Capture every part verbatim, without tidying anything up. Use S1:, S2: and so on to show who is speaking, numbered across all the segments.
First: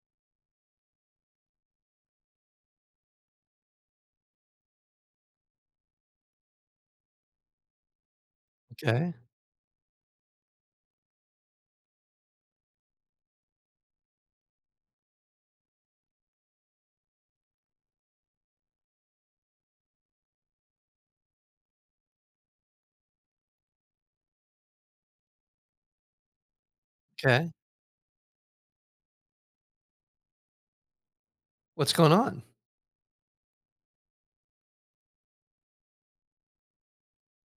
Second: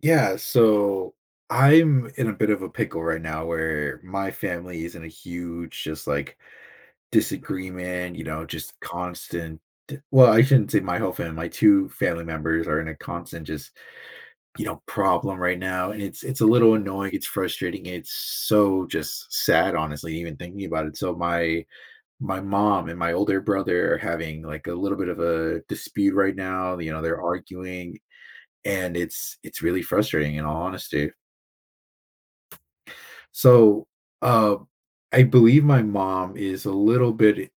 S1: Yeah, so I'm in a bit of a pickle right now where my family is in a huge just like disagreement, you know, just
S2: Okay. Okay.
S1: constant well, I shouldn't say my whole family. My two family members are in a constant just, you know, problem right now. And it's it's a little annoying, it's frustrating, it's so just sad, honestly, even thinking about it. So my my mom and my older brother are having like a little bit of a dispute right now. You know, they're arguing and it's it's really frustrating in all honesty.
S2: What's going on?
S1: So, uh, I believe my mom is a little bit,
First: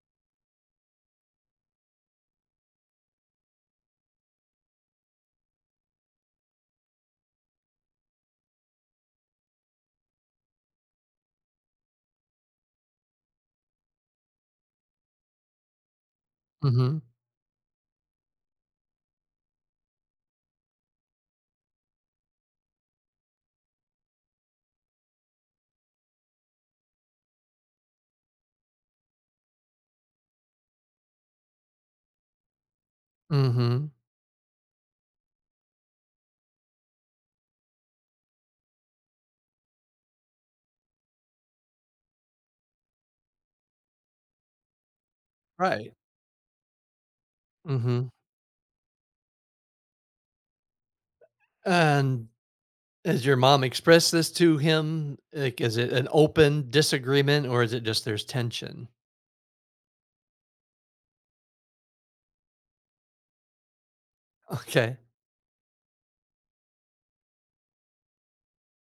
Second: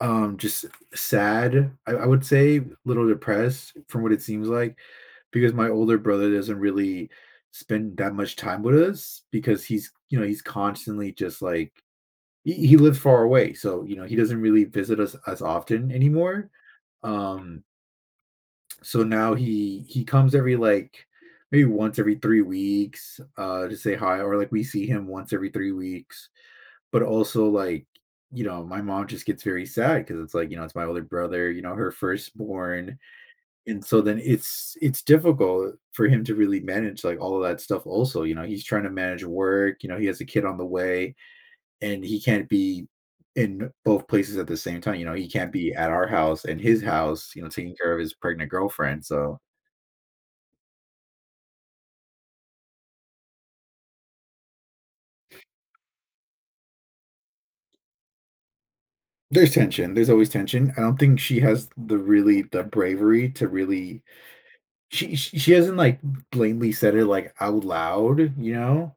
S1: um, just sad, I I would say, a little depressed from what it seems like, because my older brother doesn't really spend that much time with us because he's, you know, he's constantly just like he he lives far away, so, you know, he doesn't really visit us as often anymore.
S2: Mhm,
S1: Um, so now he he comes every, like, maybe once every three weeks, uh, to say hi, or, like, we see him once every three weeks. But also, like, you know, my mom just gets very sad because it's like, you know, it's my older brother, you know, her firstborn, and
S2: mhm.
S1: so then it's it's difficult for him to really manage, like, all of that stuff also, you know, he's trying to manage work, you know, he has a kid on the way, and he can't be in both places at the same time, you know, he can't be at
S2: Right.
S1: our house and his house, you know,
S2: Mm.
S1: taking care of
S2: Mhm.
S1: his pregnant girlfriend, so
S2: And has your mom expressed this to him? Like, is it an open disagreement, or is it just there's tension?
S1: there's tension, there's always tension. I don't think she has the really the bravery to really
S2: Okay.
S1: she she she hasn't like blatantly said it like out loud, you know,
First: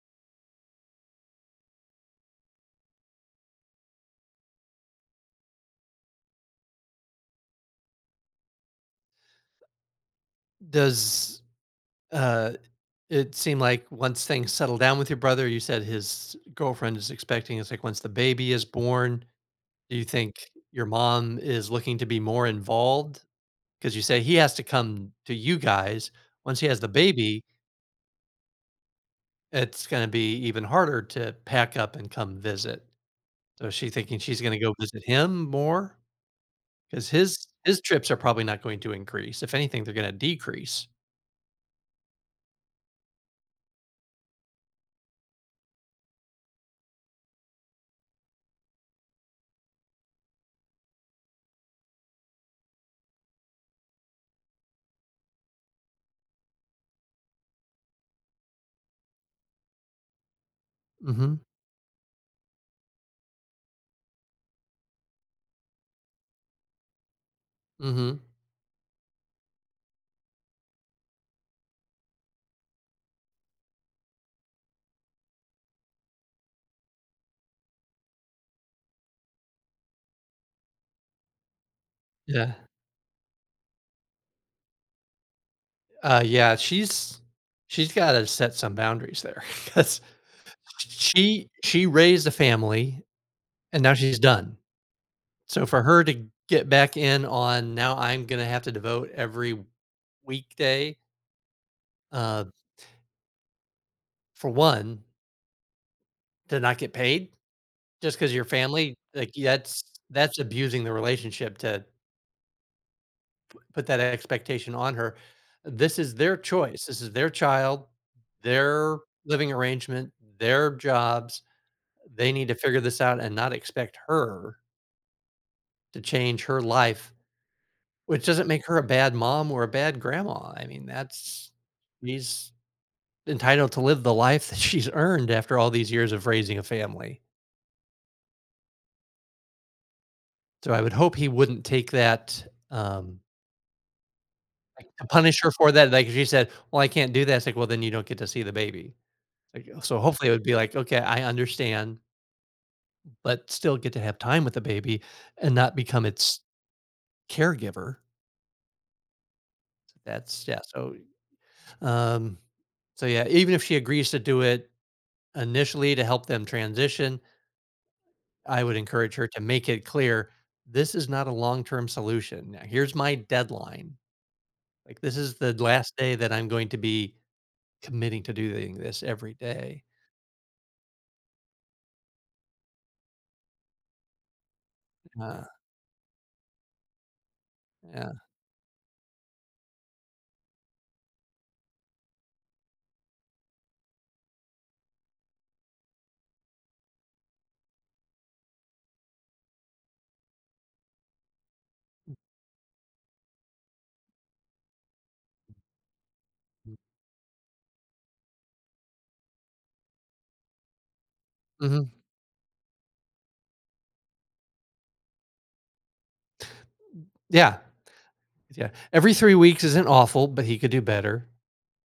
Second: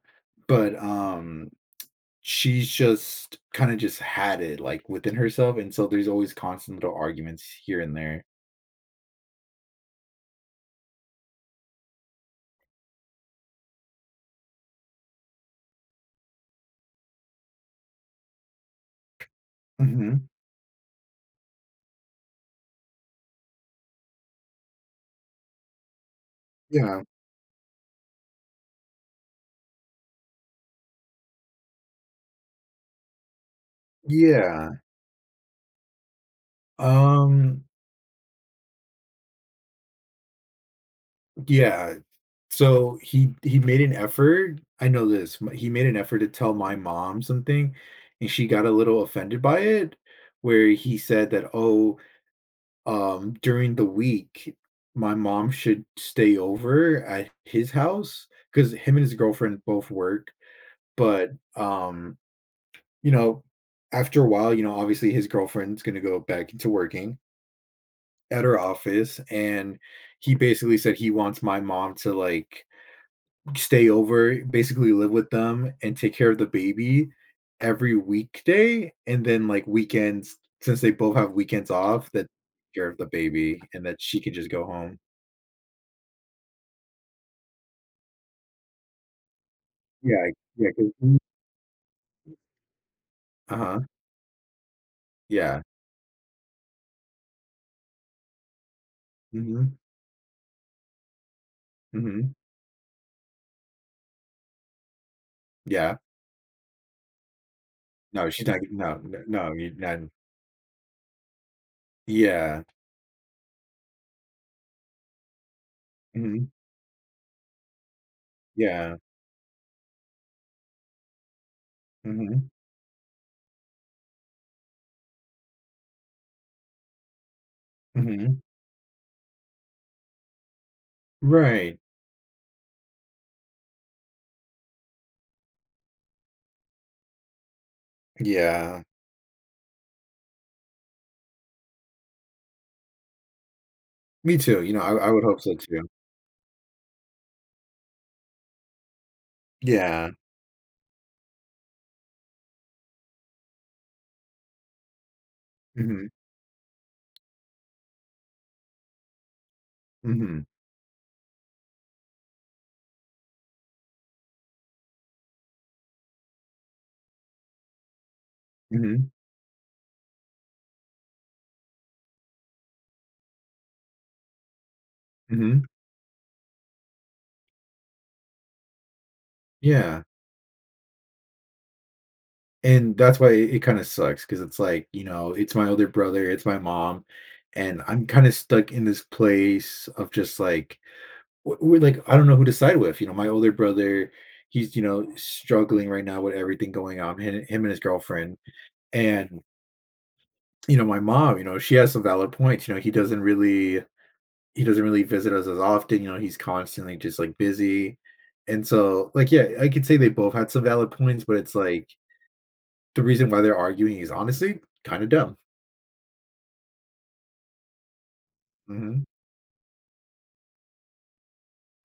S1: but um she's just kind of just had it like within herself, and so there's always constant little arguments here and there.
S2: Does, uh, it seem like once things settle down with your brother, you said his girlfriend is expecting, it's like once the baby is born, do you
S1: hmm
S2: think your mom is looking to be more involved? Because you say he has to come to you guys. Once he has the
S1: Yeah,
S2: baby, it's gonna be even harder to pack up and come visit. So, is she thinking she's gonna
S1: yeah,
S2: go visit him more because his
S1: um,
S2: his trips are probably not going to increase? If anything, they're gonna decrease.
S1: yeah. So he he made an effort. I know this. m- He made an effort to tell my mom something, and she got a little offended by it, where he said that, "Oh, um, during the week, my mom should stay over at his house because him and his girlfriend both work, but,
S2: Mhm,
S1: um, you know, after a while, you know, obviously his girlfriend's gonna go back into working
S2: mhm.
S1: at her office, and he basically said he wants my mom to, like, stay over, basically live with them and take care of the baby every weekday, and then, like, weekends since they both have weekends off, that
S2: Yeah.
S1: take care of the baby and that she could just go home."
S2: Uh, yeah, she's she's gotta set some boundaries there because
S1: Yeah, yeah, 'cause mm
S2: she she raised a family,
S1: Uh-huh,
S2: and now she's done.
S1: yeah.
S2: So, for her to get back in on, "Now I'm gonna have to devote every
S1: Mhm,
S2: weekday,"
S1: mhm,
S2: uh, for one,
S1: yeah.
S2: to not get paid. Just
S1: No,
S2: because your
S1: she's not
S2: family,
S1: no, no,
S2: like,
S1: no, you
S2: that's
S1: not
S2: that's abusing the relationship to
S1: yeah,
S2: put that expectation on her. This is their
S1: mhm,
S2: choice. This is their child,
S1: yeah,
S2: their living arrangement, their jobs. They need
S1: mhm,
S2: to figure this out and not expect her to change her life, which
S1: mhm,
S2: doesn't make her a bad mom or a bad grandma. I mean, that's
S1: right,
S2: she's entitled to live the life that she's earned after all these years of raising a family.
S1: yeah.
S2: So I would hope he wouldn't take that, um.
S1: Me too, you know,
S2: Like,
S1: I
S2: to
S1: I would hope
S2: punish her
S1: so
S2: for
S1: too.
S2: that, like, if she said, "Well, I can't do that," it's like, "Well, then you don't get to see the baby." Like, uh, so
S1: Yeah,
S2: hopefully it would be like, "Okay, I understand, but still get to have time with the baby and not become
S1: mhm,
S2: its caregiver."
S1: mhm,
S2: That's Yeah, so, um, so yeah, even if she agrees to do it initially to help them transition, I would
S1: mhm,
S2: encourage her to make it clear, "This is not a long-term solution. Now, here's my deadline. Like, this is the
S1: mhm,
S2: last day that I'm going to be committing to doing this every day."
S1: yeah, and that's why it it kinda sucks 'cause it's like, you know,
S2: Uh,
S1: it's my older brother, it's my mom, and I'm
S2: yeah.
S1: kinda stuck in this place of just, like w- we're like I don't know who to side with. You know, my older brother, he's you know struggling right now with everything going on. Him, him and his girlfriend, and you know my mom. You know, she has some valid points. You know, he doesn't really he doesn't really visit us as often. You know, he's constantly just like busy, and so like yeah, I could say they both had some valid points, but it's like
S2: Mhm.
S1: the reason why they're arguing is honestly kind of dumb.
S2: Yeah, yeah.
S1: hmm
S2: Every three weeks isn't awful, but he could do better.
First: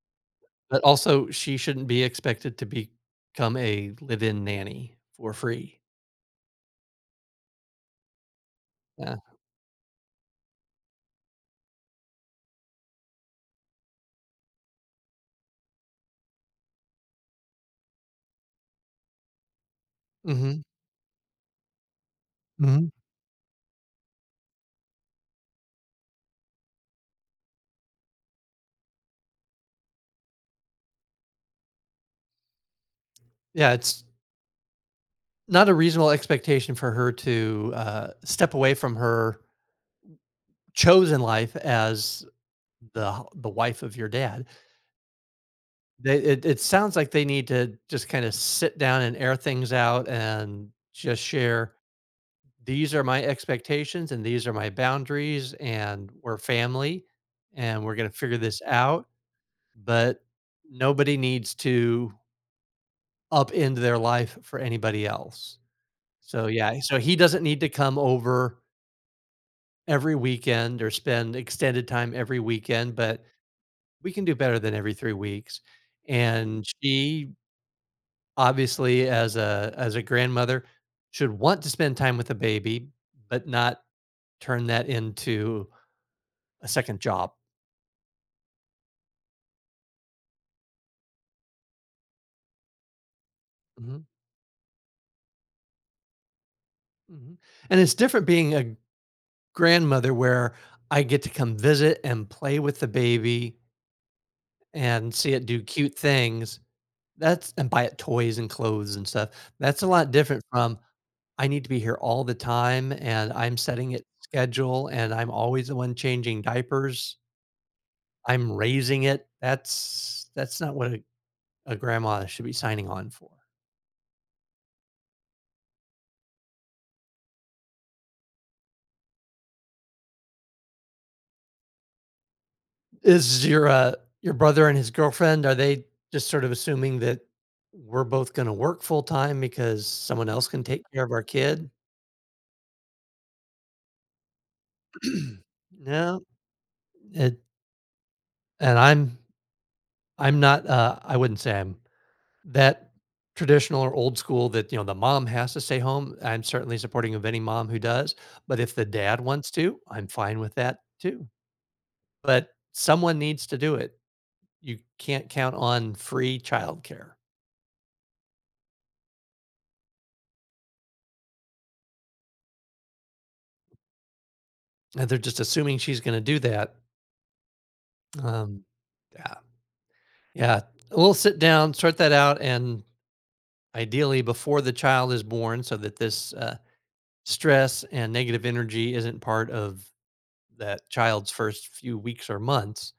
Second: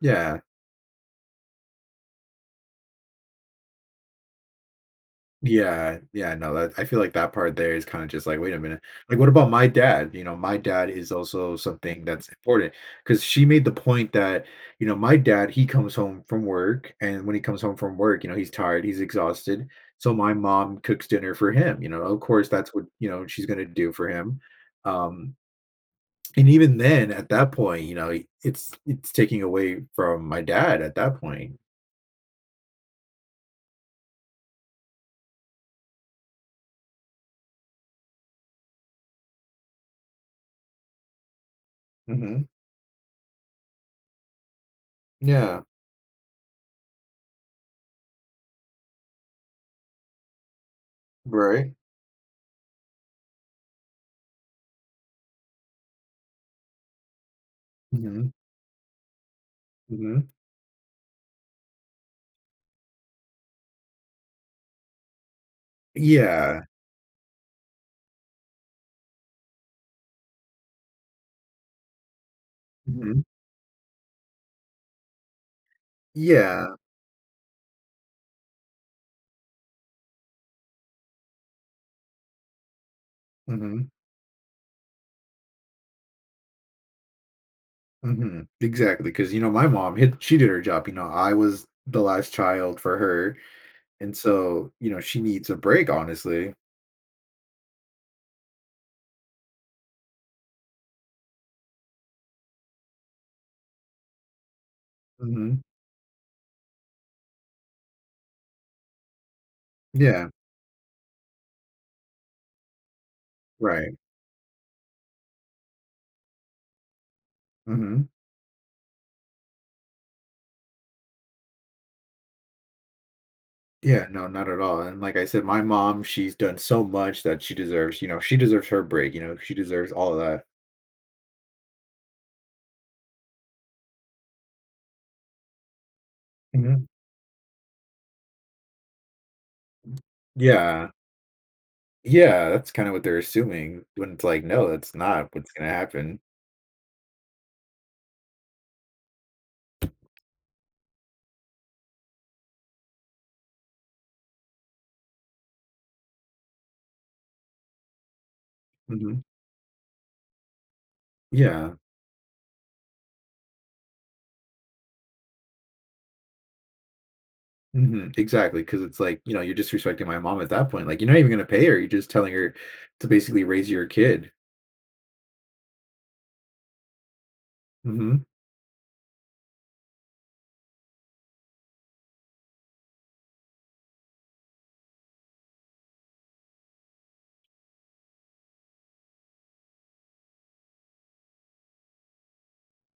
S1: Yeah.
S2: But also, she shouldn't be expected to become a live-in nanny for free.
S1: Yeah, yeah, no, that I feel like that part there is kind of just like, wait a minute,
S2: Yeah.
S1: like, what about my dad? You know, my dad is also something that's important because she made the point that, you know, my dad, he comes home from work, and when he comes home from work, you know, he's tired, he's exhausted. So my
S2: Mhm,
S1: mom cooks dinner for him, you know, of course, that's what,
S2: mhm.
S1: you know, she's gonna do for him. Um, and even then, at that point, you know, it's it's taking away from my dad at that point.
S2: Yeah, it's not a reasonable expectation for her to, uh, step away from her chosen life as
S1: hmm
S2: the h the wife of your dad.
S1: Yeah,
S2: They it it sounds like they need to just kinda sit down and air things out and just
S1: right.
S2: share, these are my expectations and these are my boundaries, and we're family and we're going to
S1: hmm
S2: figure this out, but
S1: hmm
S2: nobody needs to upend their life for anybody else. So
S1: Yeah.
S2: yeah, so he doesn't need to come over every weekend or spend extended time every weekend,
S1: Mhm.
S2: but we can do better than every three weeks. And
S1: Yeah.
S2: she obviously, as a as a grandmother, should want to spend time with the baby, but not
S1: Mhm.
S2: turn that into a second job.
S1: Mhm. Because you know, my mom hit she did her job, you know, I was the last child for her,
S2: Mhm,
S1: and so, you know, she needs a break, honestly.
S2: mhm, and it's different being a grandmother where I get to come visit and play with the baby and see it
S1: Mhm.
S2: do cute things. That's and buy it toys and clothes and stuff. That's a lot
S1: Yeah.
S2: different from, "I need to be here all the time, and I'm setting
S1: Right.
S2: it schedule, and I'm always the one changing diapers.
S1: Mhm.
S2: I'm raising it." That's that's not what a a grandma should be signing on for.
S1: Yeah, no, not at all, and like I said, my mom, she's done so much that she deserves you know, she deserves her break, you know, she deserves all of that.
S2: Is your uh, your brother and his girlfriend, are they just sort of
S1: Mhm.
S2: assuming that we're both gonna work full time because someone else can take
S1: Yeah.
S2: care of our kid?
S1: Yeah, that's kinda what they're assuming when it's like, no, that's not what's gonna happen.
S2: No, it, and I'm I'm not, uh, I wouldn't say I'm that traditional or old school that, you know, the mom has to stay home. I'm certainly supporting of any mom who does, but if the dad
S1: Mhm.
S2: wants to, I'm fine with that too.
S1: Yeah.
S2: But someone needs to do it. You can't count on free childcare.
S1: Mhm, because it's like, you know, you're disrespecting my mom at that point, like, you're not even gonna pay her, you're just telling her to basically raise your kid.
S2: And they're just assuming she's gonna do that.
S1: Mhm.
S2: Um, yeah, yeah. We'll sit down, sort that out, and ideally before the child is born, so that this uh, stress and negative energy isn't part of that child's first few weeks or months.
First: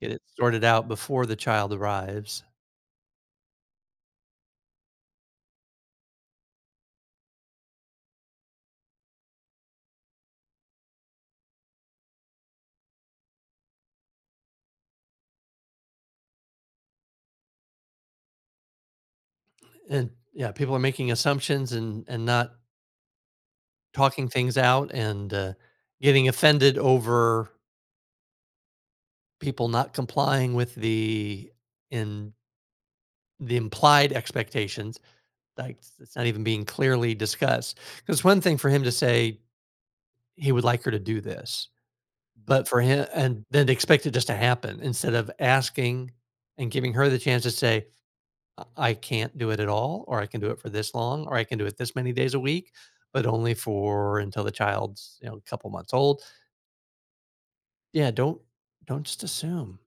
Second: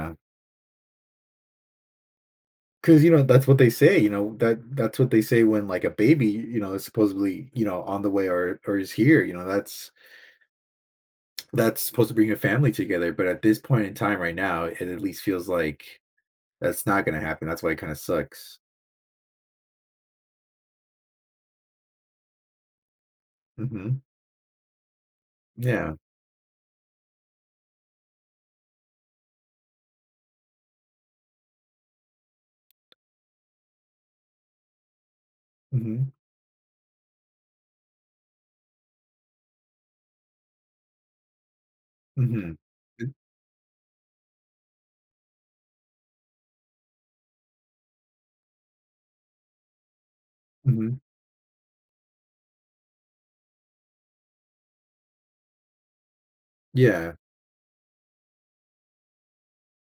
S2: Get it sorted out before the child arrives.
S1: you know, that's what they say, you know, that that's what they say when, like, a baby, you know, is supposedly, you know, on the way or or is here, you know, that's that's supposed to bring a family together, but at this point in time right now, it at least feels like that's not gonna happen, that's why it kinda sucks.
S2: And yeah, people are making assumptions and and not
S1: Mhm.
S2: talking things out and uh,
S1: Yeah.
S2: getting offended over people not complying with the in the implied expectations. Like it's
S1: Mhm.
S2: it's not even being clearly discussed. Because one thing for him to say he would like her to do this,
S1: Mhm.
S2: but for him and then to expect it just to happen instead of asking and giving her the chance to say, "I I can't do it at all, or I can do it for this
S1: Mhm.
S2: long, or I can do it this many days a week, but only for until the child's you know a couple months old."
S1: Yeah.
S2: Yeah, don't don't just assume.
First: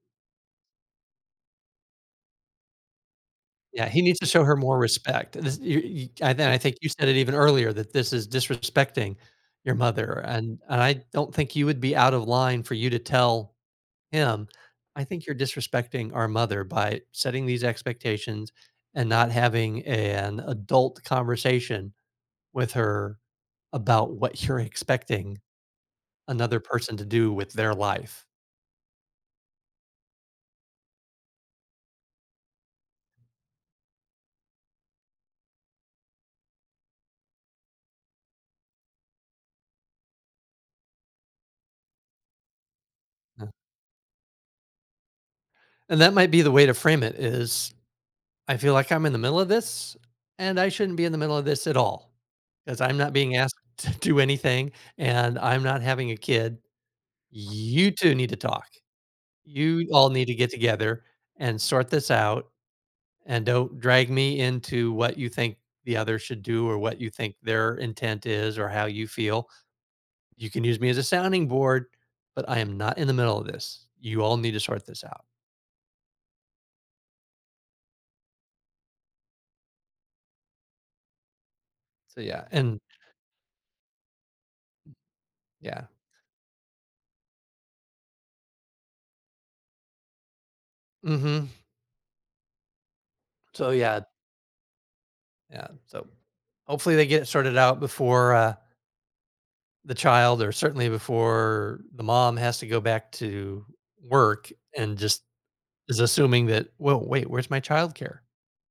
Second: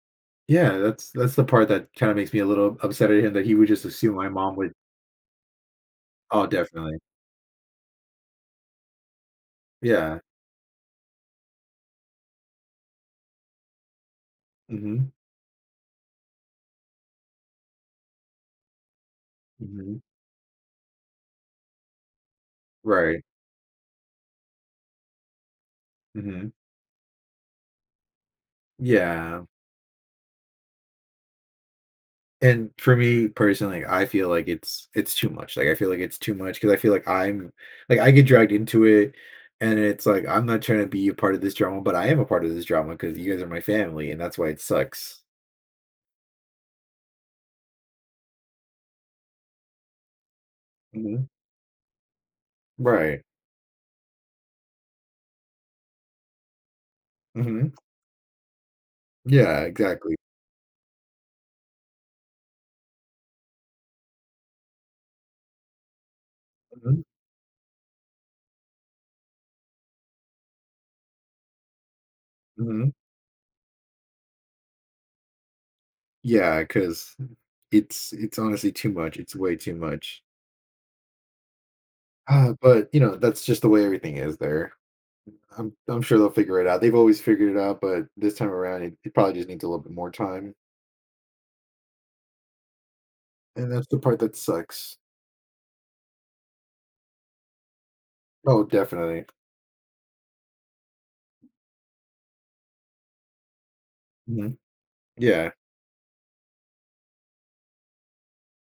S1: Yeah, that's that's the part that kinda makes me a little upset at him that he would just
S2: Yeah, he
S1: assume
S2: needs to
S1: my
S2: show
S1: mom
S2: her
S1: would
S2: more respect. This you you I
S1: Oh,
S2: then I think you
S1: definitely.
S2: said it even earlier that this is disrespecting your
S1: Yeah.
S2: mother, and and I don't think you would be out of line for you to tell him, "I
S1: Mhm.
S2: think you're disrespecting our mother by setting these expectations and not having
S1: Mhm.
S2: an adult conversation with her
S1: Right.
S2: about what you're expecting."
S1: Mhm.
S2: Another person to do with their life.
S1: Yeah. And for me personally, like, I feel like it's it's too much. Like, I feel like it's too much because I feel like I'm like, I get dragged into it, and it's like, I'm not trying to be a part of this drama, but I am a part of this drama because you guys are
S2: Yeah,
S1: my family, and that's why it sucks.
S2: and that might be the way to frame it is, "I feel like I'm in the middle of this, and I shouldn't be in the
S1: Mhm.
S2: middle of this at all, because 'cause I'm not
S1: Right.
S2: being asked to do anything, and I'm not having a kid.
S1: Mhm.
S2: You two need to talk."
S1: Yeah,
S2: You all
S1: exactly.
S2: need to get together and sort this out, and don't drag me into what you think the other should do or
S1: Mhm.
S2: what you think their intent is or how you feel. You can use me as a sounding board, but I am
S1: Mhm.
S2: not in the middle of this. You all need to sort this out.
S1: Yeah, 'cause It's it's honestly too much, it's way too much.
S2: So, yeah,
S1: Uh,
S2: and
S1: but, you know, that's just the way everything is there. I'm
S2: yeah.
S1: I'm sure they'll figure it out. They've always figured it out, but this time around, it it probably just needs a little bit more time,
S2: Mhm.
S1: and
S2: So,
S1: that's the
S2: yeah,
S1: part that sucks.
S2: yeah. So, hopefully they get it sorted out before, uh,
S1: Oh, definitely.
S2: the child, or certainly before the mom has to go back to work
S1: Mhm.
S2: and just
S1: Yeah.
S2: is assuming that, "Well, wait, where's my childcare?"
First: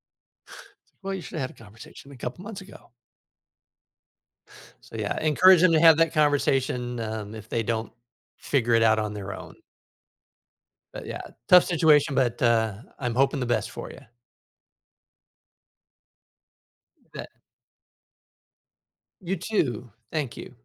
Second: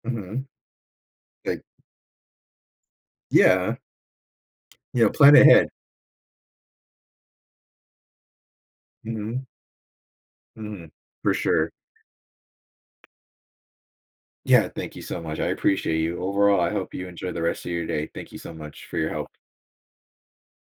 S1: Mhm.
S2: Well, you shoulda had a
S1: Like,
S2: conversation a couple months ago.
S1: yeah,
S2: So,
S1: you know,
S2: yeah,
S1: plan
S2: encourage
S1: ahead.
S2: them to have that conversation, um, if they don't figure it out on their
S1: Mhm.
S2: own.
S1: Mhm.
S2: But, yeah,
S1: For
S2: tough
S1: sure.
S2: situation, but, uh, I'm hoping the best for you.
S1: Yeah, thank you so much. I appreciate you. Overall, I hope you
S2: You
S1: enjoy the rest of your day. Thank you so much for your help.
S2: You too. Thank you.